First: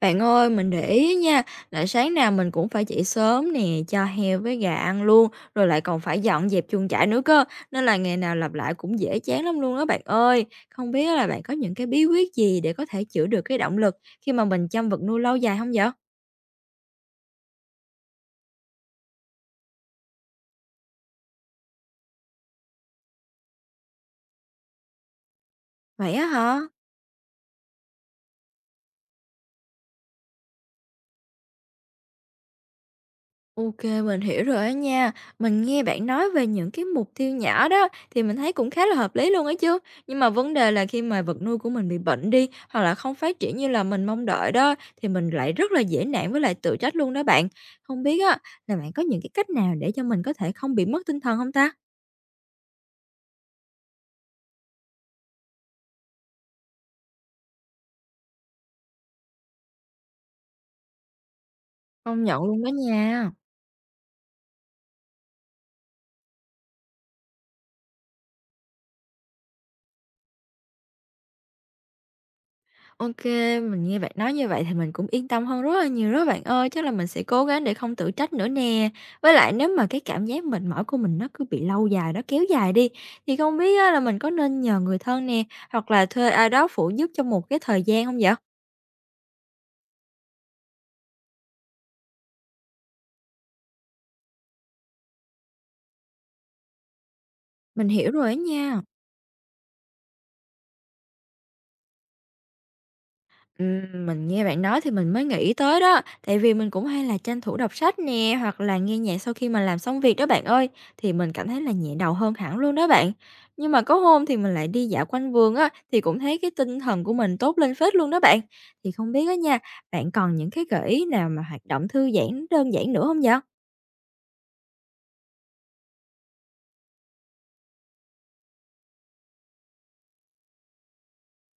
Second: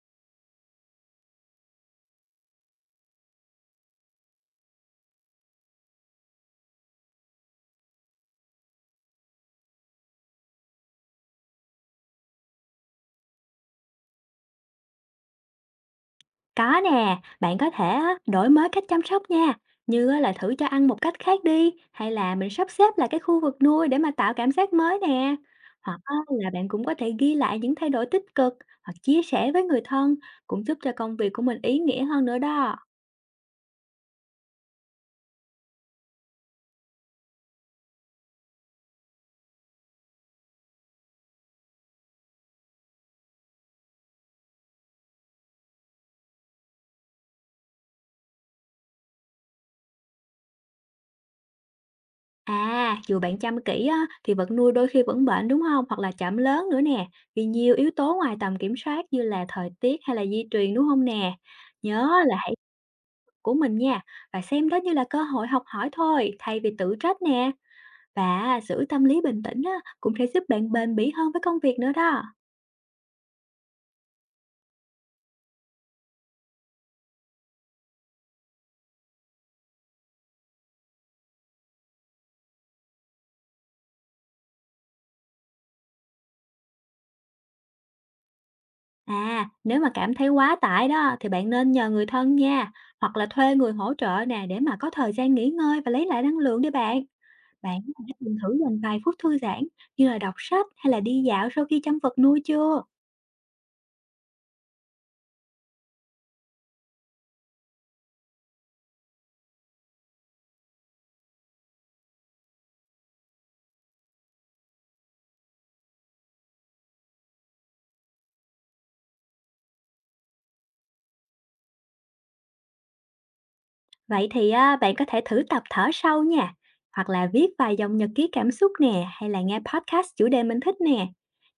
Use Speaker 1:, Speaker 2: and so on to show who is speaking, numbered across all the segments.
Speaker 1: Bạn ơi, mình để ý nha, là sáng nào mình cũng phải dậy sớm nè, cho heo với gà ăn luôn, rồi lại còn phải dọn dẹp chuồng trại nữa cơ, nên là ngày nào lặp lại cũng dễ chán lắm luôn đó bạn ơi. Không biết là bạn có những cái bí quyết gì để có thể giữ được cái động lực khi mà mình chăm vật nuôi lâu dài không vậy?
Speaker 2: Có nè, bạn có thể á, đổi mới cách chăm sóc nha, như á, là thử cho ăn một cách khác đi, hay là mình sắp xếp lại cái khu vực nuôi để mà tạo cảm giác mới nè. Hoặc á,
Speaker 1: Vậy á
Speaker 2: là
Speaker 1: hả?
Speaker 2: bạn cũng có thể ghi lại những thay đổi tích cực hoặc chia sẻ với người thân cũng giúp cho công việc của mình ý nghĩa hơn nữa đó.
Speaker 1: OK, mình hiểu rồi á nha. Mình nghe bạn nói về những cái mục tiêu nhỏ đó thì mình thấy cũng khá là hợp lý luôn ấy chứ. Nhưng mà vấn đề là khi mà vật nuôi của mình bị bệnh đi hoặc là không phát triển như là mình mong đợi đó, thì mình lại rất là dễ nản với lại tự trách luôn đó bạn. Không biết á là bạn có những cái cách nào để cho mình có thể không bị mất tinh thần không ta?
Speaker 2: À, dù bạn chăm kỹ á, thì vật nuôi đôi khi vẫn bệnh đúng không? Hoặc là chậm lớn nữa nè, vì nhiều yếu tố ngoài tầm kiểm soát như là thời tiết hay là di truyền đúng không nè. Nhớ
Speaker 1: Công
Speaker 2: là
Speaker 1: nhận luôn đó nha.
Speaker 2: của mình nha và xem đó như là cơ hội học hỏi thôi thay vì tự trách nè và giữ tâm lý bình tĩnh á, cũng sẽ giúp bạn bền bỉ hơn với công việc nữa đó.
Speaker 1: OK, mình nghe bạn nói như vậy thì mình cũng yên tâm hơn rất là nhiều đó bạn ơi, chắc là mình sẽ cố gắng để không tự trách nữa nè. Với lại nếu mà cái cảm giác mệt mỏi của mình nó cứ bị lâu dài, nó kéo dài đi, thì không biết á là mình có nên nhờ người thân nè, hoặc là thuê ai đó phụ giúp trong một cái thời gian không vậy?
Speaker 2: À, nếu mà cảm thấy quá tải đó thì bạn nên nhờ người thân nha, hoặc là thuê người hỗ trợ nè để mà có thời gian nghỉ ngơi và lấy lại năng lượng đi bạn. Bạn
Speaker 1: Mình hiểu
Speaker 2: đã
Speaker 1: rồi á
Speaker 2: từng thử dành
Speaker 1: nha.
Speaker 2: vài phút thư giãn như là đọc sách hay là đi dạo sau khi chăm vật nuôi chưa?
Speaker 1: Mình nghe bạn nói thì mình mới nghĩ tới đó, tại vì mình cũng hay là tranh thủ đọc sách nè, hoặc là nghe nhạc sau khi mà làm xong việc đó bạn ơi, thì mình cảm thấy là nhẹ đầu hơn hẳn luôn đó bạn. Nhưng mà có hôm thì mình lại đi dạo quanh vườn á, thì cũng thấy cái tinh thần của mình tốt lên phết luôn đó bạn. Thì không biết á nha, bạn còn những cái gợi ý nào mà hoạt động thư giãn đơn giản nữa không vậy?
Speaker 2: Vậy thì á, bạn có thể thử tập thở sâu nha, hoặc là viết vài dòng nhật ký cảm xúc nè, hay là nghe podcast chủ đề mình thích nè.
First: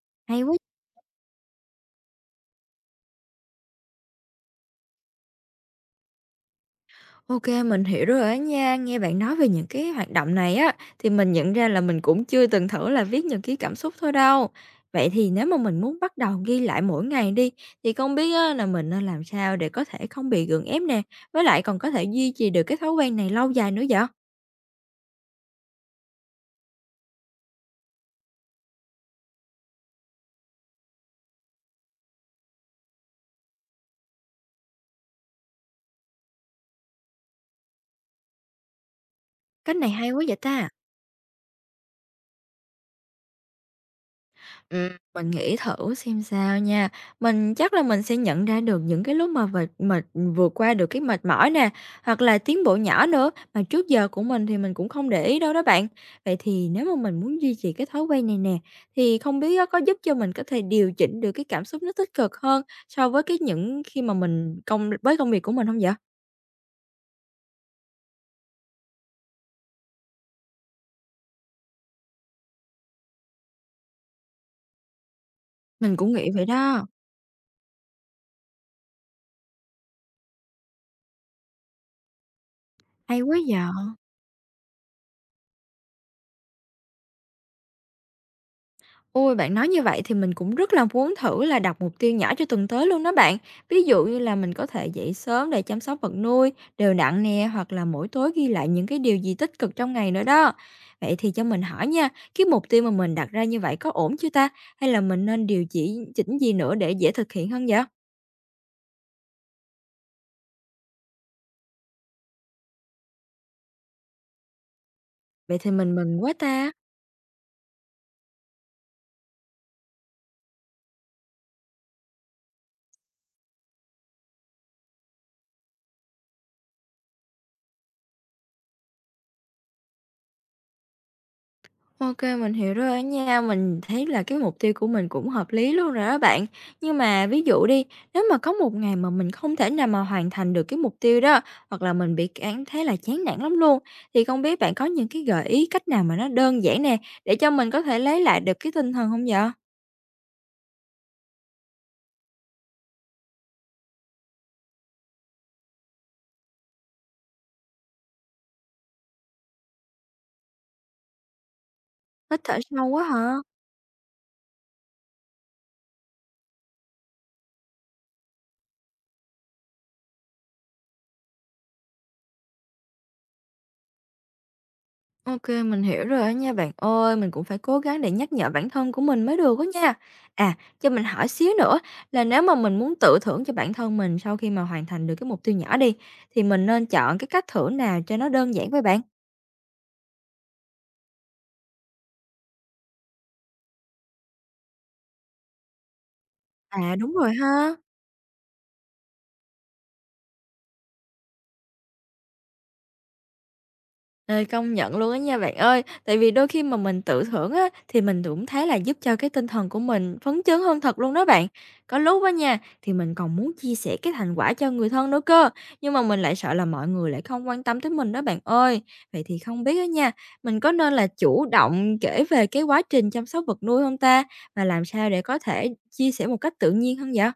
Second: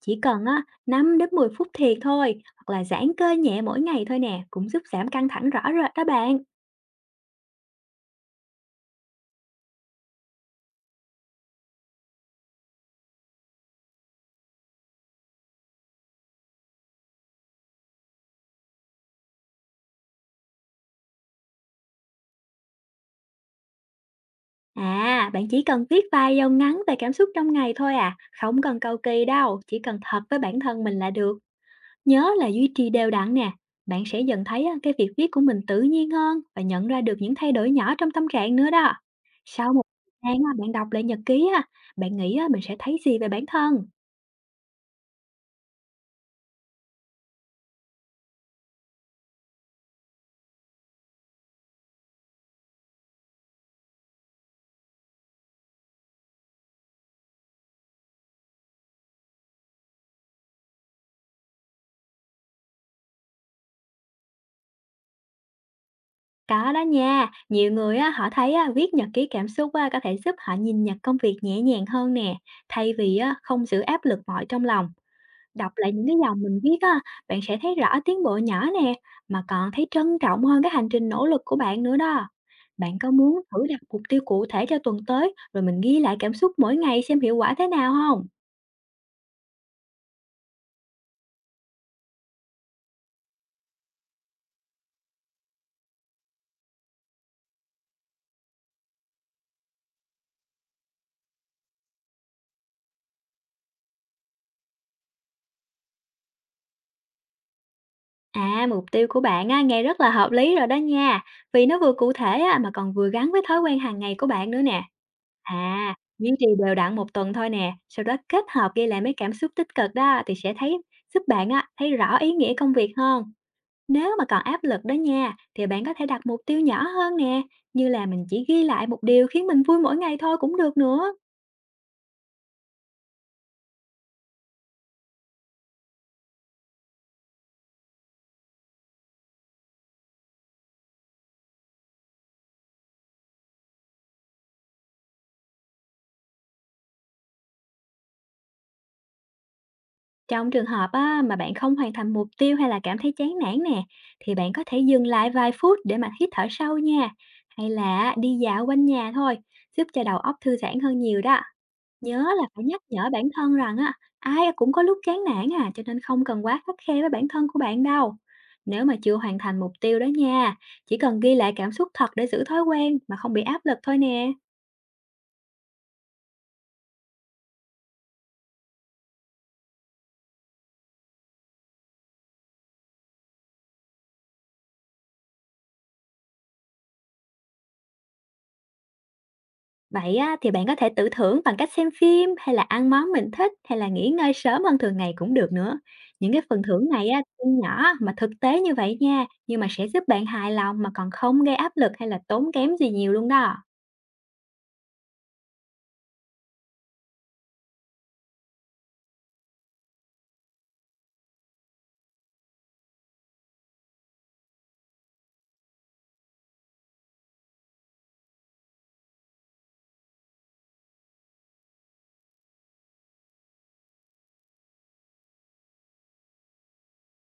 Speaker 2: Chỉ
Speaker 1: Hay
Speaker 2: cần
Speaker 1: quá!
Speaker 2: á, 5 đến 10 phút thiệt thôi, hoặc là giãn cơ nhẹ mỗi ngày thôi nè, cũng giúp giảm căng thẳng rõ rệt đó bạn.
Speaker 1: OK, mình hiểu rồi á nha. Nghe bạn nói về những cái hoạt động này á, thì mình nhận ra là mình cũng chưa từng thử là viết nhật ký cảm xúc thôi đâu. Vậy thì nếu mà mình muốn bắt đầu ghi lại mỗi ngày đi, thì không biết á, là mình nên làm sao để có thể không bị gượng ép nè, với lại còn có thể duy trì được cái thói quen này lâu dài nữa vậy?
Speaker 2: À, bạn chỉ cần viết vài dòng ngắn về cảm xúc trong ngày thôi à, không cần cầu kỳ đâu, chỉ cần thật với bản thân mình là được. Nhớ là duy trì đều đặn nè, bạn sẽ dần thấy á, cái việc viết của mình tự nhiên hơn và nhận ra được những thay đổi nhỏ trong tâm trạng nữa đó. Sau
Speaker 1: Cách
Speaker 2: một
Speaker 1: này hay quá
Speaker 2: thời
Speaker 1: vậy
Speaker 2: gian á,
Speaker 1: ta.
Speaker 2: bạn đọc lại nhật ký á, bạn nghĩ á, mình sẽ thấy gì về bản thân?
Speaker 1: Ừm, mình nghĩ thử xem sao nha. Mình chắc là mình sẽ nhận ra được những cái lúc mà vệt mệt vượt qua được cái mệt mỏi nè, hoặc là tiến bộ nhỏ nữa, mà trước giờ của mình thì mình cũng không để ý đâu đó bạn. Vậy thì nếu mà mình muốn duy trì cái thói quen này nè, thì không biết á, có giúp cho mình có thể điều chỉnh được cái cảm xúc nó tích cực hơn so với cái những khi mà mình công với công việc của mình không vậy?
Speaker 2: Có đó nha, nhiều người á, họ thấy á, viết nhật ký cảm xúc á, có thể giúp họ nhìn nhận công việc nhẹ nhàng hơn nè, thay vì á, không giữ áp lực mọi trong lòng. Đọc lại
Speaker 1: Mình
Speaker 2: những
Speaker 1: cũng
Speaker 2: cái
Speaker 1: nghĩ
Speaker 2: dòng
Speaker 1: vậy
Speaker 2: mình viết
Speaker 1: đó,
Speaker 2: á, bạn sẽ thấy rõ tiến bộ nhỏ nè, mà còn thấy trân trọng hơn cái hành trình nỗ lực của bạn nữa đó. Bạn có
Speaker 1: hay quá
Speaker 2: muốn thử
Speaker 1: giờ.
Speaker 2: đặt mục tiêu cụ thể cho tuần tới, rồi mình ghi lại cảm xúc mỗi ngày xem hiệu quả thế nào không?
Speaker 1: Ôi, bạn nói như vậy thì mình cũng rất là muốn thử là đặt mục tiêu nhỏ cho tuần tới luôn đó bạn. Ví dụ như là mình có thể dậy sớm để chăm sóc vật nuôi, đều đặn nè, hoặc là mỗi tối ghi lại những cái điều gì tích cực trong ngày nữa đó. Vậy thì cho mình hỏi nha, cái mục tiêu mà mình đặt ra như vậy có ổn chưa ta? Hay là mình nên điều chỉnh gì nữa để dễ thực hiện hơn vậy?
Speaker 2: À, mục tiêu của bạn á, nghe rất là hợp lý rồi đó nha, vì nó vừa cụ thể á, mà còn vừa gắn với thói quen hàng ngày của bạn nữa nè.
Speaker 1: Vậy thì
Speaker 2: À,
Speaker 1: mình mừng
Speaker 2: duy
Speaker 1: quá
Speaker 2: trì
Speaker 1: ta.
Speaker 2: đều đặn một tuần thôi nè, sau đó kết hợp ghi lại mấy cảm xúc tích cực đó thì sẽ thấy giúp bạn á, thấy rõ ý nghĩa công việc hơn. Nếu mà còn áp lực đó nha, thì bạn có thể đặt mục tiêu nhỏ hơn nè, như là mình chỉ ghi lại một điều khiến mình vui mỗi ngày thôi cũng được nữa.
Speaker 1: OK, mình hiểu rồi á nha. Mình thấy là cái mục tiêu của mình cũng hợp lý luôn rồi đó bạn. Nhưng mà ví dụ đi, nếu mà có một ngày mà mình không thể nào mà hoàn thành được cái mục tiêu đó, hoặc là mình bị cảm thấy là chán nản lắm luôn, thì không biết bạn có những cái gợi ý cách nào mà nó đơn giản nè, để cho mình có thể lấy lại được cái tinh thần không vậy?
Speaker 2: Trong trường hợp á, mà bạn không hoàn thành mục tiêu hay là cảm thấy chán nản nè, thì bạn có thể dừng lại vài phút để mà hít thở sâu nha, hay là đi dạo quanh nhà thôi, giúp cho đầu óc thư giãn hơn nhiều đó. Nhớ
Speaker 1: Hít
Speaker 2: là
Speaker 1: thở
Speaker 2: phải nhắc
Speaker 1: sâu quá
Speaker 2: nhở bản
Speaker 1: hả?
Speaker 2: thân rằng á, ai cũng có lúc chán nản à, cho nên không cần quá khắt khe với bản thân của bạn đâu. Nếu mà chưa hoàn thành mục tiêu đó nha, chỉ cần ghi lại cảm xúc thật để giữ thói quen mà không bị áp lực thôi nè.
Speaker 1: OK, mình hiểu rồi á nha bạn ơi, mình cũng phải cố gắng để nhắc nhở bản thân của mình mới được á nha. À, cho mình hỏi xíu nữa, là nếu mà mình muốn tự thưởng cho bản thân mình sau khi mà hoàn thành được cái mục tiêu nhỏ đi, thì mình nên chọn cái cách thưởng nào cho nó đơn giản với bạn?
Speaker 2: Vậy á, thì bạn có thể tự thưởng bằng cách xem phim hay là ăn món mình thích hay là nghỉ ngơi sớm hơn thường ngày cũng được nữa. Những cái phần thưởng
Speaker 1: À,
Speaker 2: này
Speaker 1: đúng
Speaker 2: á,
Speaker 1: rồi
Speaker 2: tuy
Speaker 1: ha.
Speaker 2: nhỏ mà thực tế như vậy nha, nhưng mà sẽ giúp bạn hài lòng mà còn không gây áp lực hay là tốn kém gì nhiều luôn đó.
Speaker 1: Ờ, công nhận luôn á nha bạn ơi. Tại vì đôi khi mà mình tự thưởng á, thì mình cũng thấy là giúp cho cái tinh thần của mình phấn chấn hơn thật luôn đó bạn. Có lúc á nha, thì mình còn muốn chia sẻ cái thành quả cho người thân nữa cơ, nhưng mà mình lại sợ là mọi người lại không quan tâm tới mình đó bạn ơi. Vậy thì không biết á nha, mình có nên là chủ động kể về cái quá trình chăm sóc vật nuôi không ta? Và làm sao để có thể chia sẻ một cách tự nhiên hơn vậy?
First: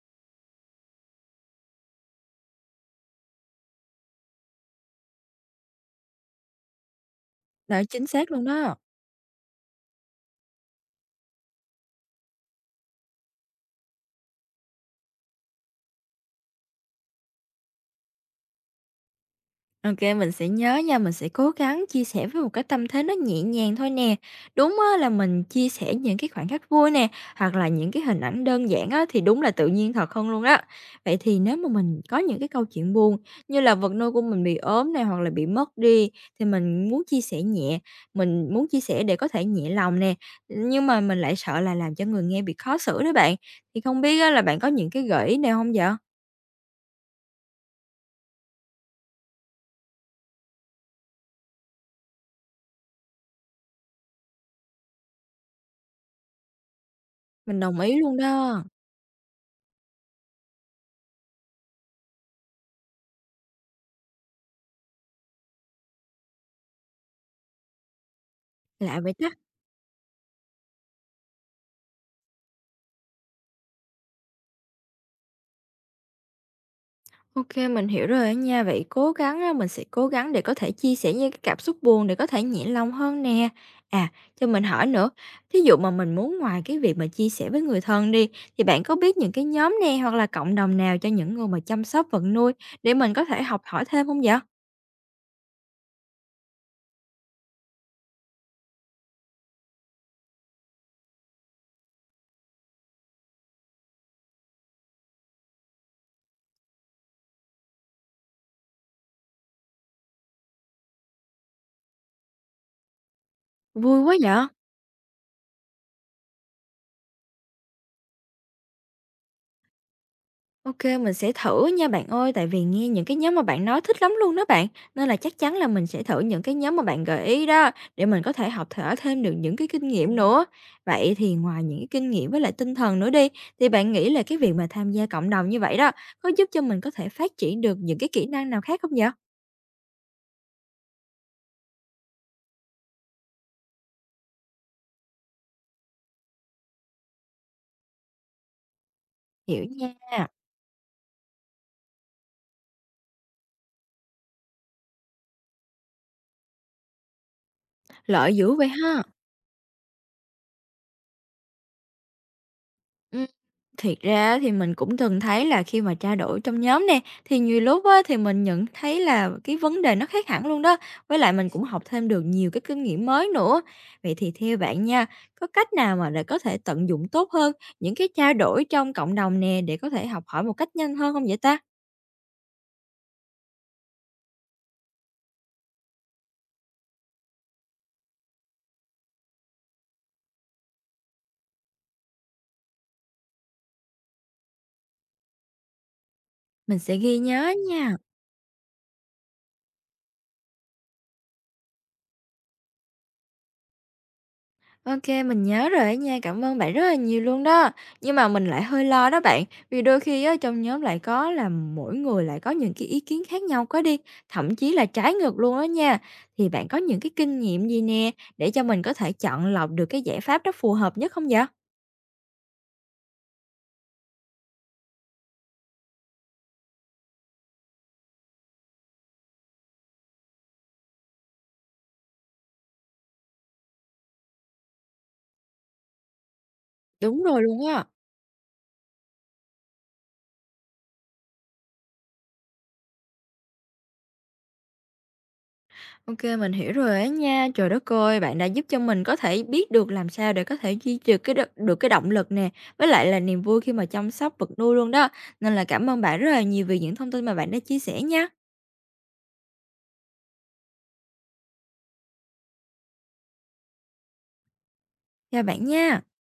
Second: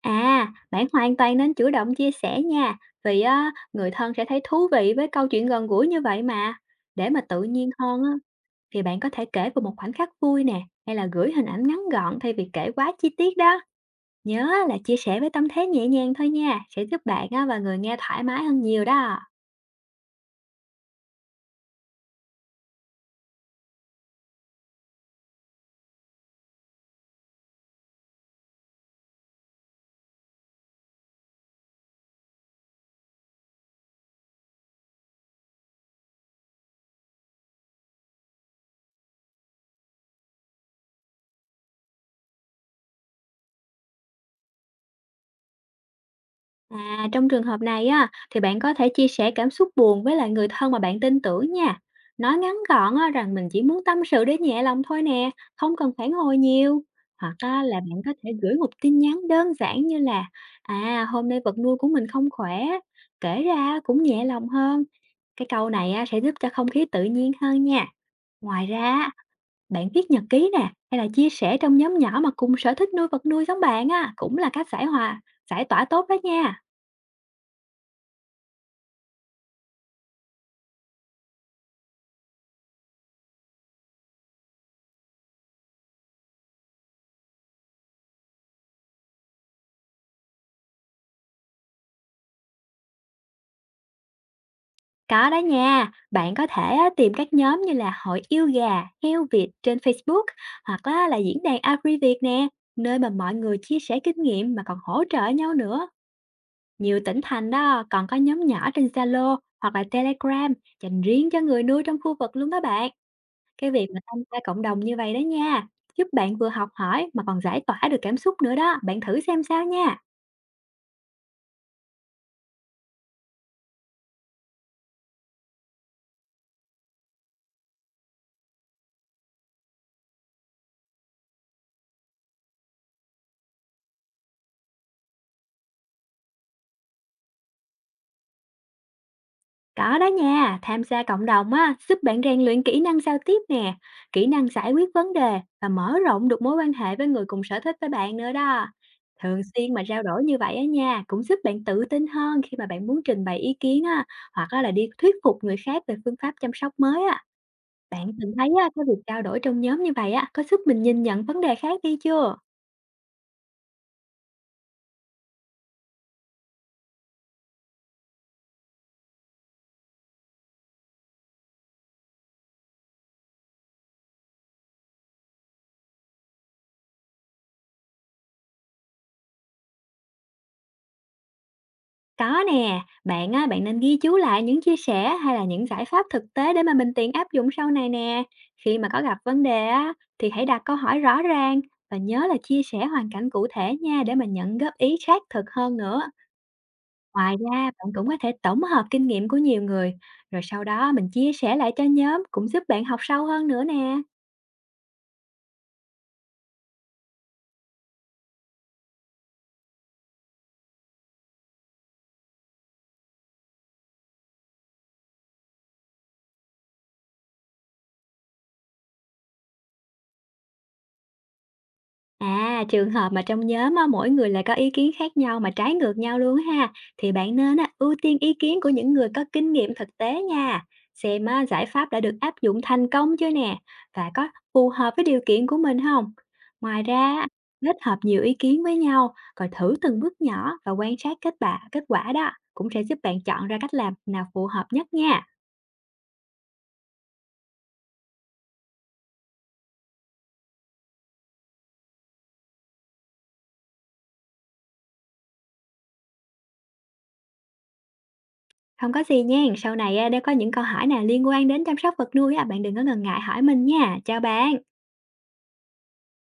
Speaker 2: À, bạn hoàn toàn nên chủ động chia sẻ nha, vì á, người thân sẽ thấy thú vị với câu chuyện gần gũi như vậy mà. Để mà tự nhiên
Speaker 1: Đó,
Speaker 2: hơn
Speaker 1: chính
Speaker 2: á,
Speaker 1: xác luôn đó.
Speaker 2: thì bạn có thể kể về một khoảnh khắc vui nè, hay là gửi hình ảnh ngắn gọn thay vì kể quá chi tiết đó. Nhớ là chia sẻ với tâm thế nhẹ nhàng thôi nha, sẽ giúp bạn á, và người nghe thoải mái hơn nhiều đó.
Speaker 1: OK, mình sẽ nhớ nha, mình sẽ cố gắng chia sẻ với một cái tâm thế nó nhẹ nhàng thôi nè. Đúng á là mình chia sẻ những cái khoảnh khắc vui nè, hoặc là những cái hình ảnh đơn giản á, thì đúng là tự nhiên thật hơn luôn á. Vậy thì nếu mà mình có những cái câu chuyện buồn như là vật nuôi của mình bị ốm này hoặc là bị mất đi, thì mình muốn chia sẻ nhẹ, mình muốn chia sẻ để có thể nhẹ lòng nè, nhưng mà mình lại sợ là làm cho người nghe bị khó xử đó bạn. Thì không biết á là bạn có những cái gợi ý nào không vậy?
Speaker 2: À, trong trường hợp này á, thì bạn có thể chia sẻ cảm xúc buồn với lại người thân mà bạn tin tưởng nha. Nói ngắn gọn á, rằng mình chỉ muốn tâm sự để nhẹ lòng thôi nè, không cần phản hồi nhiều. Hoặc
Speaker 1: Mình
Speaker 2: á, là
Speaker 1: đồng ý
Speaker 2: bạn có
Speaker 1: luôn
Speaker 2: thể gửi
Speaker 1: đó.
Speaker 2: một tin nhắn đơn giản như là: à, hôm nay vật nuôi của mình không khỏe, kể ra cũng nhẹ lòng hơn. Cái câu này á, sẽ giúp cho không khí tự nhiên hơn nha. Ngoài ra,
Speaker 1: Lạ
Speaker 2: á,
Speaker 1: vậy ta!
Speaker 2: bạn viết nhật ký nè, hay là chia sẻ trong nhóm nhỏ mà cùng sở thích nuôi vật nuôi giống bạn á, cũng là cách giải tỏa tốt đó nha.
Speaker 1: OK, mình hiểu rồi á nha. Vậy cố gắng á, mình sẽ cố gắng để có thể chia sẻ những cái cảm xúc buồn để có thể nhẹ lòng hơn nè. À, cho mình hỏi nữa, thí dụ mà mình muốn ngoài cái việc mà chia sẻ với người thân đi, thì bạn có biết những cái nhóm nè hoặc là cộng đồng nào cho những người mà chăm sóc vật nuôi để mình có thể học hỏi thêm không vậy?
Speaker 2: Có đó nha, bạn có thể á, tìm các nhóm như là Hội Yêu Gà, Heo Việt trên Facebook, hoặc á, là diễn đàn AgriViet nè, nơi mà mọi người chia sẻ kinh nghiệm mà còn hỗ trợ nhau nữa. Nhiều tỉnh thành đó còn có nhóm nhỏ trên Zalo hoặc là Telegram dành riêng cho người nuôi trong khu vực luôn đó bạn. Cái việc
Speaker 1: Vui
Speaker 2: mà
Speaker 1: quá
Speaker 2: tham gia
Speaker 1: vậy!
Speaker 2: cộng đồng như vậy đó nha, giúp bạn vừa học hỏi mà còn giải tỏa được cảm xúc nữa đó, bạn thử xem sao nha.
Speaker 1: OK, mình sẽ thử nha bạn ơi, tại vì nghe những cái nhóm mà bạn nói thích lắm luôn đó bạn, nên là chắc chắn là mình sẽ thử những cái nhóm mà bạn gợi ý đó, để mình có thể học thở thêm được những cái kinh nghiệm nữa. Vậy thì ngoài những cái kinh nghiệm với lại tinh thần nữa đi, thì bạn nghĩ là cái việc mà tham gia cộng đồng như vậy đó, có giúp cho mình có thể phát triển được những cái kỹ năng nào khác không vậy?
Speaker 2: Có đó nha, tham gia cộng đồng á, giúp bạn rèn luyện kỹ năng giao tiếp nè, kỹ năng giải quyết vấn đề và mở rộng được mối quan hệ với người cùng sở thích với bạn nữa đó. Thường
Speaker 1: Hiểu
Speaker 2: xuyên mà
Speaker 1: nha,
Speaker 2: trao đổi như vậy á nha, cũng giúp bạn tự tin hơn khi mà bạn muốn trình bày ý kiến á, hoặc á là đi thuyết phục người khác về phương pháp chăm sóc mới á. Bạn từng
Speaker 1: lợi
Speaker 2: thấy
Speaker 1: dữ vậy
Speaker 2: á, cái việc
Speaker 1: ha.
Speaker 2: trao đổi trong nhóm như vậy á, có giúp mình nhìn nhận vấn đề khác đi chưa?
Speaker 1: Ừm. Thiệt ra thì mình cũng từng thấy là khi mà trao đổi trong nhóm nè, thì nhiều lúc á, thì mình nhận thấy là cái vấn đề nó khác hẳn luôn đó. Với lại mình cũng học thêm được nhiều cái kinh nghiệm mới nữa. Vậy thì theo bạn nha, có cách nào mà để có thể tận dụng tốt hơn những cái trao đổi trong cộng đồng nè để có thể học hỏi một cách nhanh hơn không vậy ta?
Speaker 2: Có nè, bạn á, bạn nên ghi chú lại những chia sẻ hay là những giải pháp thực tế để mà mình tiện áp dụng sau này nè. Khi mà có gặp vấn đề á, thì hãy đặt câu hỏi rõ ràng và nhớ là chia sẻ hoàn cảnh cụ thể nha để mà nhận góp ý sát thực hơn nữa.
Speaker 1: Mình sẽ ghi
Speaker 2: Ngoài
Speaker 1: nhớ
Speaker 2: ra, bạn
Speaker 1: nha.
Speaker 2: cũng có thể tổng hợp kinh nghiệm của nhiều người, rồi sau đó mình chia sẻ lại cho nhóm cũng giúp bạn học sâu hơn nữa nè.
Speaker 1: OK, mình nhớ rồi á nha, cảm ơn bạn rất là nhiều luôn đó. Nhưng mà mình lại hơi lo đó bạn, vì đôi khi á, trong nhóm lại có là mỗi người lại có những cái ý kiến khác nhau quá đi, thậm chí là trái ngược luôn đó nha. Thì bạn có những cái kinh nghiệm gì nè, để cho mình có thể chọn lọc được cái giải pháp đó phù hợp nhất không vậy?
Speaker 2: À, trường hợp mà trong nhóm á, mỗi người lại có ý kiến khác nhau mà trái ngược nhau luôn ha, thì bạn nên á, ưu tiên ý kiến của những người có kinh nghiệm thực tế nha, xem á, giải pháp đã được áp dụng thành công chưa nè, và có phù hợp với điều kiện của mình không. Ngoài
Speaker 1: Đúng
Speaker 2: ra,
Speaker 1: rồi luôn
Speaker 2: kết
Speaker 1: á.
Speaker 2: hợp nhiều ý kiến với nhau, rồi thử từng bước nhỏ và quan sát kết quả đó cũng sẽ giúp bạn chọn ra cách làm nào phù hợp nhất nha.
Speaker 1: OK, mình hiểu rồi á nha. Trời đất ơi, bạn đã giúp cho mình có thể biết được làm sao để có thể duy trì cái được được cái động lực nè, với lại là niềm vui khi mà chăm sóc vật nuôi luôn đó. Nên là cảm ơn bạn rất là nhiều vì những thông tin mà bạn đã chia sẻ nha.
Speaker 2: Không có gì nha, sau này á, nếu có những câu hỏi nào liên quan đến chăm sóc vật nuôi á, bạn đừng có ngần ngại hỏi mình nha. Chào bạn.
Speaker 1: Chào bạn nha.